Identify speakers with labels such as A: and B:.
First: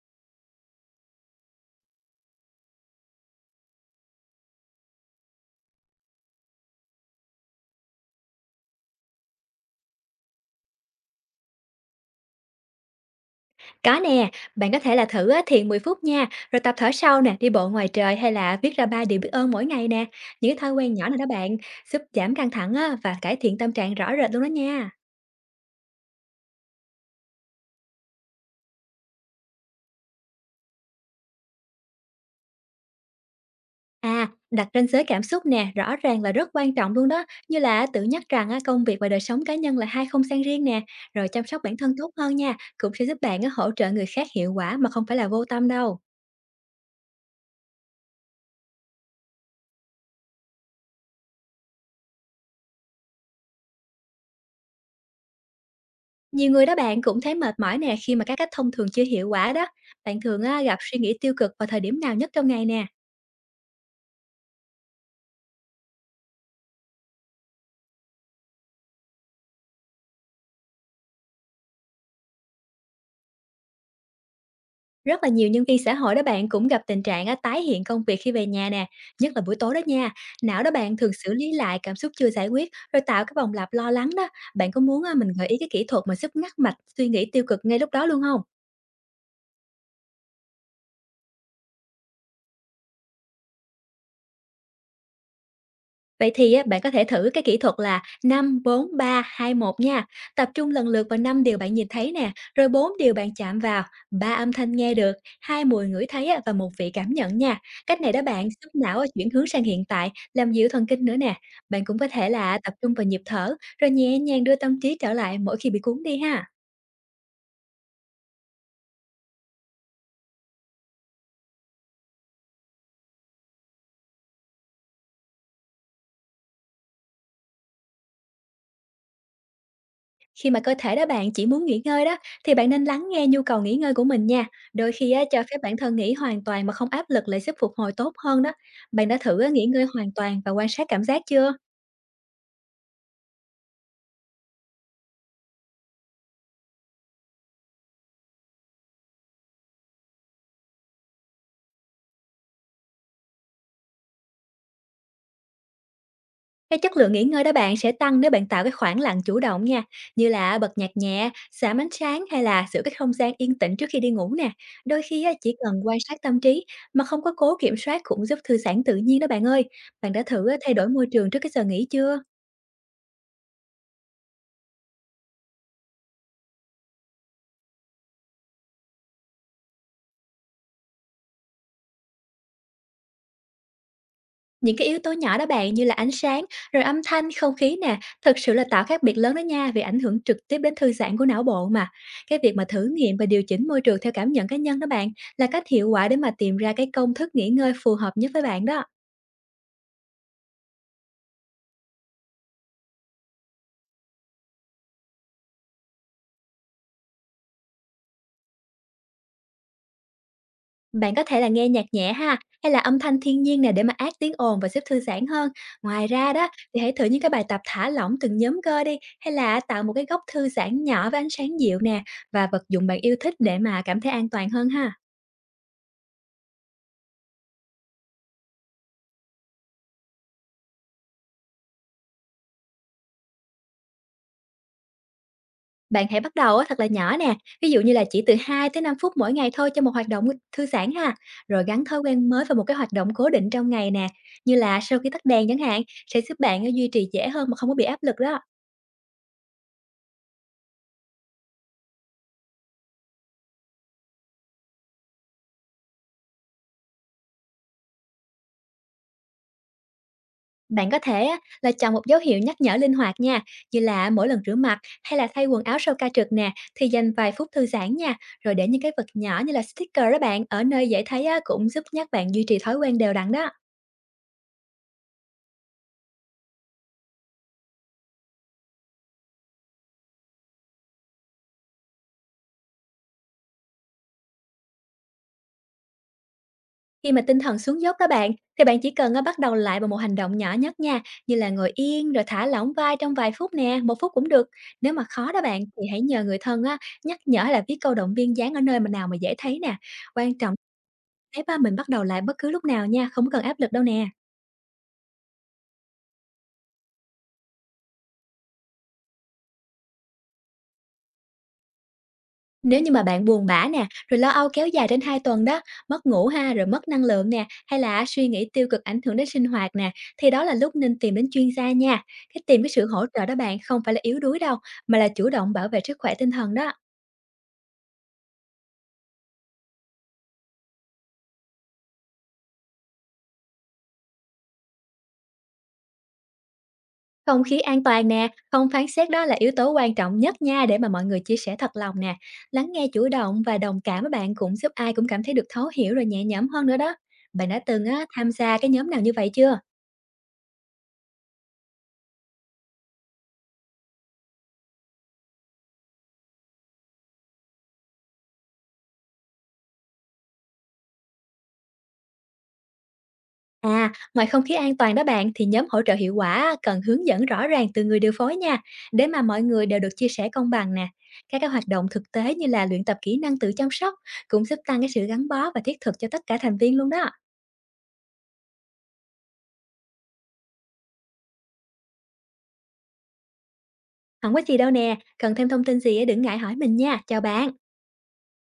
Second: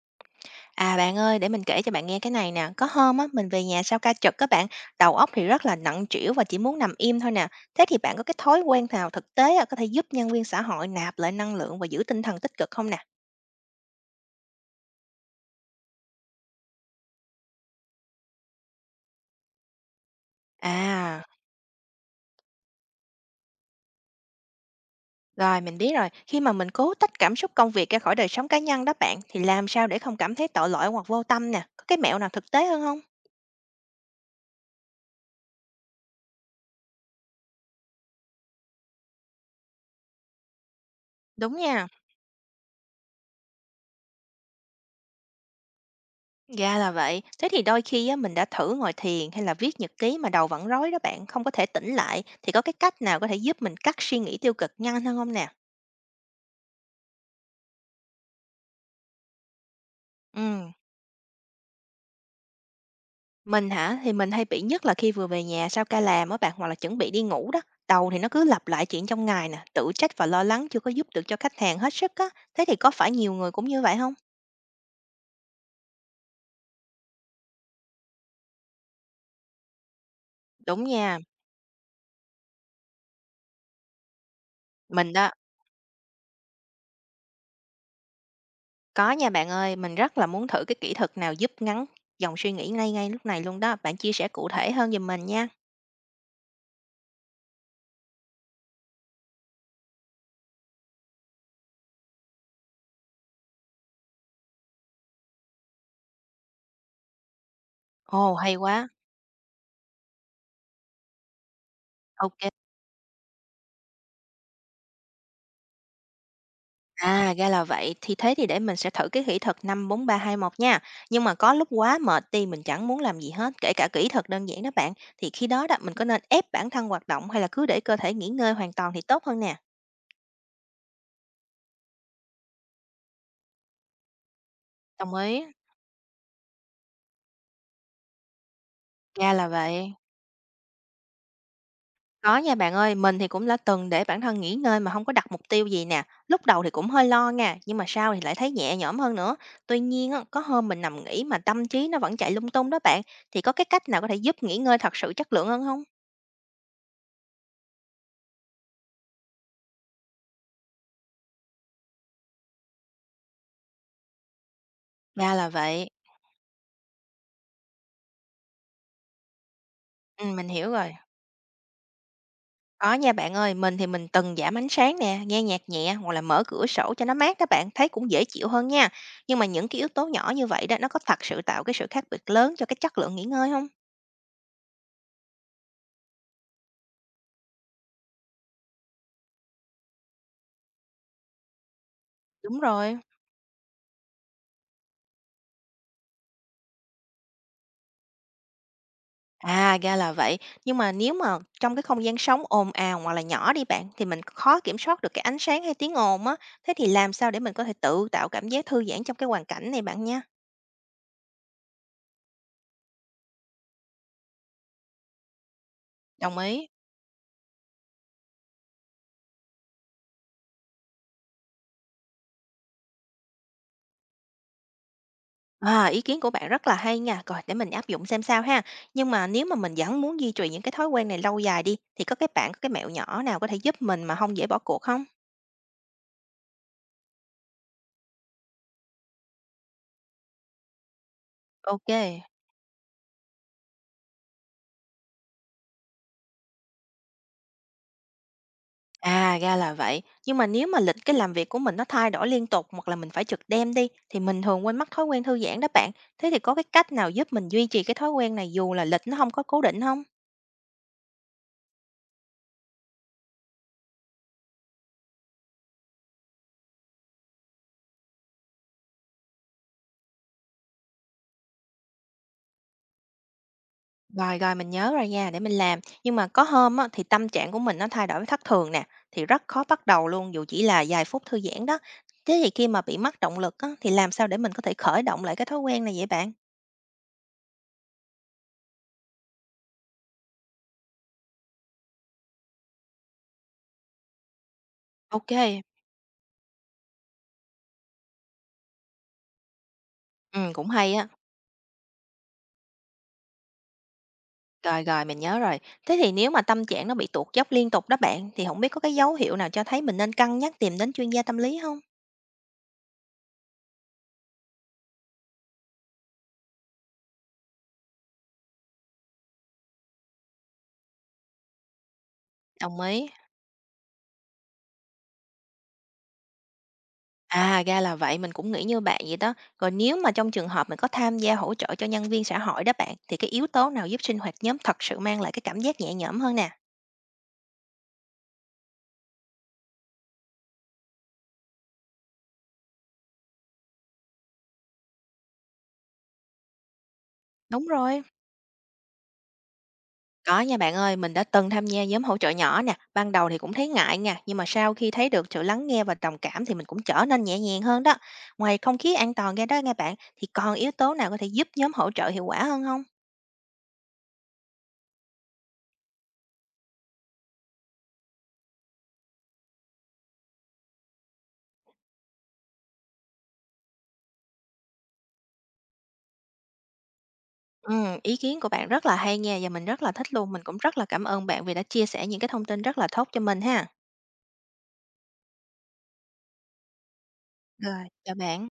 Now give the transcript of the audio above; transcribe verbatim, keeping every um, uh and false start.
A: À, bạn ơi, để mình kể cho bạn nghe cái này nè. Có hôm á, mình về nhà sau ca trực các bạn, đầu óc thì rất là nặng trĩu và chỉ muốn nằm im thôi nè. Thế thì bạn có cái thói quen nào thực tế á, có thể giúp nhân viên xã hội nạp lại năng lượng và giữ tinh thần tích cực không nè?
B: Có nè, bạn có thể là thử á, thiền mười phút nha, rồi tập thở sâu nè, đi bộ ngoài trời hay là viết ra ba điều biết ơn mỗi ngày nè. Những cái thói quen nhỏ này
A: À,
B: đó bạn, giúp giảm căng thẳng á, và cải thiện tâm trạng rõ rệt luôn đó nha.
A: rồi mình biết rồi. Khi mà mình cố tách cảm xúc công việc ra khỏi đời sống cá nhân đó bạn, thì làm sao để không cảm thấy tội lỗi hoặc vô tâm nè? Có cái mẹo nào thực tế hơn không?
B: À, đặt ranh giới cảm xúc nè, rõ ràng là rất quan trọng luôn đó, như là tự nhắc rằng á, công việc và đời sống cá nhân là hai không gian riêng nè, rồi chăm
A: Đúng
B: sóc bản
A: nha.
B: thân tốt hơn nha, cũng sẽ giúp bạn á, hỗ trợ người khác hiệu quả mà không phải là vô tâm đâu.
A: Ra là vậy. Thế thì đôi khi á, mình đã thử ngồi thiền hay là viết nhật ký mà đầu vẫn rối đó bạn, không có thể tỉnh lại. Thì có cái cách nào có thể giúp mình cắt suy nghĩ tiêu cực nhanh hơn không nè?
B: Nhiều người đó bạn cũng thấy mệt mỏi nè khi mà các cách thông thường chưa hiệu quả đó. Bạn thường
A: Ừ.
B: á, gặp suy nghĩ tiêu cực vào thời điểm nào nhất trong ngày nè?
A: Mình hả? Thì mình hay bị nhất là khi vừa về nhà sau ca làm á bạn, hoặc là chuẩn bị đi ngủ đó. Đầu thì nó cứ lặp lại chuyện trong ngày nè, tự trách và lo lắng chưa có giúp được cho khách hàng hết sức á. Thế thì có phải nhiều người cũng như vậy không?
B: Rất là nhiều nhân viên xã hội đó bạn cũng gặp tình trạng á, tái hiện công việc khi về nhà nè, nhất là buổi tối đó nha. Não đó
A: Đúng
B: bạn thường
A: nha,
B: xử lý lại cảm xúc chưa giải quyết rồi tạo cái vòng lặp lo lắng đó. Bạn có muốn á,
A: mình
B: mình
A: đó.
B: gợi ý cái kỹ thuật mà giúp ngắt mạch suy nghĩ tiêu cực ngay lúc đó luôn không?
A: Có nha bạn ơi, mình rất là muốn thử cái kỹ thuật nào giúp ngắn dòng suy nghĩ ngay ngay lúc này luôn đó. Bạn chia sẻ cụ thể hơn giùm mình nha.
B: Vậy thì á, bạn có thể thử cái kỹ thuật là năm bốn ba hai một nha. Tập trung lần lượt vào năm điều bạn nhìn thấy nè, rồi bốn điều bạn chạm vào, ba âm thanh nghe được, hai mùi ngửi thấy á, và một vị cảm nhận nha. Cách này đó
A: Ồ,
B: bạn
A: hay
B: giúp
A: quá.
B: não á, chuyển hướng sang hiện tại, làm dịu thần kinh nữa nè. Bạn cũng có thể
A: Ok kê.
B: là tập trung vào nhịp thở, rồi nhẹ nhàng đưa tâm trí trở lại mỗi khi bị cuốn đi ha.
A: À, ra là vậy. Thì thế thì để mình sẽ thử cái kỹ thuật năm bốn ba hai một nha. Nhưng mà có lúc quá mệt thì mình chẳng muốn làm gì hết, kể cả kỹ thuật đơn giản đó bạn. Thì khi đó đó, mình có nên ép bản thân hoạt động hay là cứ để cơ thể nghỉ ngơi hoàn toàn thì tốt hơn nè?
B: Khi mà cơ thể đó bạn chỉ muốn nghỉ ngơi đó, thì bạn nên lắng nghe nhu cầu nghỉ ngơi của mình nha. Đôi khi
A: Đồng
B: á, cho
A: ý.
B: phép bản thân nghỉ hoàn toàn mà không áp lực lại sẽ phục hồi tốt hơn đó. Bạn đã
A: Ra
B: thử
A: là
B: á, nghỉ ngơi
A: vậy.
B: hoàn toàn và quan sát cảm giác chưa?
A: Có nha bạn ơi, mình thì cũng đã từng để bản thân nghỉ ngơi mà không có đặt mục tiêu gì nè. Lúc đầu thì cũng hơi lo nha, nhưng mà sau thì lại thấy nhẹ nhõm hơn nữa. Tuy nhiên á, có hôm mình nằm nghỉ mà tâm trí nó vẫn chạy lung tung đó bạn. Thì có cái cách nào có thể giúp nghỉ ngơi thật sự chất lượng hơn không?
B: Cái chất lượng nghỉ ngơi đó bạn sẽ tăng nếu bạn tạo cái khoảng lặng chủ động nha, như là bật nhạc nhẹ, giảm ánh sáng hay là giữ cái không gian yên tĩnh trước khi đi ngủ nè. Đôi khi á,
A: Ra là
B: chỉ cần
A: vậy.
B: quan sát tâm trí mà không có cố kiểm soát cũng giúp thư giãn tự nhiên đó bạn ơi. Bạn đã
A: Ừm,
B: thử
A: mình
B: á,
A: hiểu
B: thay đổi
A: rồi.
B: môi trường trước cái giờ nghỉ chưa?
A: Có nha bạn ơi, mình thì mình từng giảm ánh sáng nè, nghe nhạc nhẹ hoặc là mở cửa sổ cho nó mát đó bạn, thấy cũng dễ chịu hơn nha. Nhưng mà những cái yếu tố nhỏ như vậy đó, nó có thật sự tạo cái sự khác biệt lớn cho cái chất lượng nghỉ ngơi không?
B: Những cái yếu tố nhỏ đó bạn như là ánh sáng, rồi âm thanh, không khí nè, thực sự là tạo khác biệt lớn đó nha, vì ảnh hưởng trực tiếp đến thư giãn của não bộ mà. Cái việc
A: Đúng
B: mà thử
A: rồi.
B: nghiệm và điều chỉnh môi trường theo cảm nhận cá nhân đó bạn là cách hiệu quả để mà tìm ra cái công thức nghỉ ngơi phù hợp nhất với bạn đó.
A: À, ra là vậy. Nhưng mà nếu mà trong cái không gian sống ồn ào hoặc là nhỏ đi bạn, thì mình khó kiểm soát được cái ánh sáng hay tiếng ồn á. Thế thì làm sao để mình có thể tự tạo cảm giác thư giãn trong cái hoàn cảnh này bạn nha?
B: Bạn có thể là nghe nhạc nhẹ ha, hay là âm thanh thiên nhiên nè, để mà át tiếng ồn và giúp thư giãn hơn. Ngoài ra
A: Đồng
B: đó
A: ý.
B: thì hãy thử những cái bài tập thả lỏng từng nhóm cơ đi, hay là tạo một cái góc thư giãn nhỏ với ánh sáng dịu nè và vật dụng bạn yêu thích để mà cảm thấy an toàn hơn ha.
A: À, ý kiến của bạn rất là hay nha. Rồi để mình áp dụng xem sao ha. Nhưng mà nếu mà mình vẫn muốn duy trì những cái thói quen này lâu dài đi thì có cái bạn có cái mẹo nhỏ nào có thể giúp mình mà không dễ bỏ cuộc không?
B: Bạn hãy bắt đầu á, thật là nhỏ nè, ví dụ như là chỉ từ hai tới năm phút mỗi ngày thôi cho một hoạt động thư giãn ha, rồi gắn
A: Ok,
B: thói quen mới vào một cái hoạt động cố định trong ngày nè, như là sau khi tắt đèn chẳng hạn, sẽ giúp bạn á, duy trì dễ hơn mà không có bị áp lực đó.
A: à ra là vậy. Nhưng mà nếu mà lịch cái làm việc của mình nó thay đổi liên tục hoặc là mình phải trực đêm đi thì mình thường quên mất thói quen thư giãn đó bạn. Thế thì có cái cách nào giúp mình duy trì cái thói quen này dù là lịch nó không có cố định không?
B: Bạn có thể á, là chọn một dấu hiệu nhắc nhở linh hoạt nha, như là mỗi lần rửa mặt hay là thay quần áo sau ca trực nè, thì dành vài phút thư giãn nha, rồi để những cái vật nhỏ như là sticker đó bạn ở nơi dễ thấy á, cũng giúp nhắc bạn duy trì thói quen đều đặn đó.
A: Rồi, rồi, mình nhớ rồi nha, để mình làm. Nhưng mà có hôm á, thì tâm trạng của mình nó thay đổi thất thường nè, thì rất khó bắt đầu luôn dù chỉ là vài phút thư giãn đó. Thế thì khi mà bị mất động lực á, thì làm sao để mình có thể khởi động lại cái thói quen này vậy bạn?
B: Khi mà tinh thần xuống dốc đó bạn, thì bạn chỉ cần á, bắt đầu lại bằng một hành động nhỏ nhất nha, như là ngồi yên rồi thả lỏng vai trong vài phút nè, một phút cũng được. Nếu mà khó
A: Ok,
B: đó bạn, thì hãy nhờ người thân á, nhắc nhở hay là viết câu động viên dán ở nơi mà nào mà dễ thấy nè. Quan trọng
A: ừ,
B: là
A: cũng hay á.
B: thấy ba mình bắt đầu lại bất cứ lúc nào nha, không có cần áp lực đâu nè.
A: Rồi, rồi, mình nhớ rồi. Thế thì nếu mà tâm trạng nó bị tuột dốc liên tục đó bạn, thì không biết có cái dấu hiệu nào cho thấy mình nên cân nhắc tìm đến chuyên gia tâm lý không?
B: Nếu như mà bạn buồn bã nè, rồi lo âu kéo dài đến hai tuần đó, mất ngủ ha, rồi mất năng lượng nè, hay là suy nghĩ tiêu cực ảnh hưởng đến sinh hoạt nè, thì đó là lúc nên tìm đến chuyên gia nha. Cái tìm cái
A: Đồng
B: sự hỗ
A: ý.
B: trợ đó bạn không phải là yếu đuối đâu, mà là chủ động bảo vệ sức khỏe tinh thần đó.
A: À, ra là vậy, mình cũng nghĩ như bạn vậy đó. Rồi nếu mà trong trường hợp mình có tham gia hỗ trợ cho nhân viên xã hội đó bạn, thì cái yếu tố nào giúp sinh hoạt nhóm thật sự mang lại cái cảm giác nhẹ nhõm hơn nè?
B: Không khí an toàn nè, không phán xét đó là yếu tố quan trọng nhất nha, để mà mọi người chia sẻ thật lòng nè. Lắng nghe chủ động và đồng cảm với bạn cũng giúp ai cũng cảm thấy được thấu hiểu rồi nhẹ nhõm hơn nữa đó. Bạn đã
A: Đúng
B: từng
A: rồi.
B: á, tham gia cái nhóm nào như vậy chưa?
A: Có nha bạn ơi, mình đã từng tham gia nhóm hỗ trợ nhỏ nè, ban đầu thì cũng thấy ngại nha, nhưng mà sau khi thấy được sự lắng nghe và đồng cảm thì mình cũng trở nên nhẹ nhàng hơn đó. Ngoài không khí an toàn ra đó nghe bạn, thì còn yếu tố nào có thể giúp nhóm hỗ trợ hiệu quả hơn không?
B: À, ngoài không khí an toàn đó bạn thì nhóm hỗ trợ hiệu quả cần hướng dẫn rõ ràng từ người điều phối nha, để mà mọi người đều được chia sẻ công bằng nè. Các cái hoạt động thực tế như là luyện tập kỹ năng tự chăm sóc cũng giúp tăng cái sự gắn bó và thiết thực cho tất cả thành viên luôn đó.
A: Ừ, ý kiến của bạn rất là hay nha và mình rất là thích luôn, mình cũng rất là cảm ơn bạn vì đã chia sẻ những cái thông tin rất là tốt cho mình ha.
B: Không có gì đâu nè, cần thêm thông tin gì á, đừng ngại hỏi mình nha. Chào bạn.
A: Rồi, chào bạn.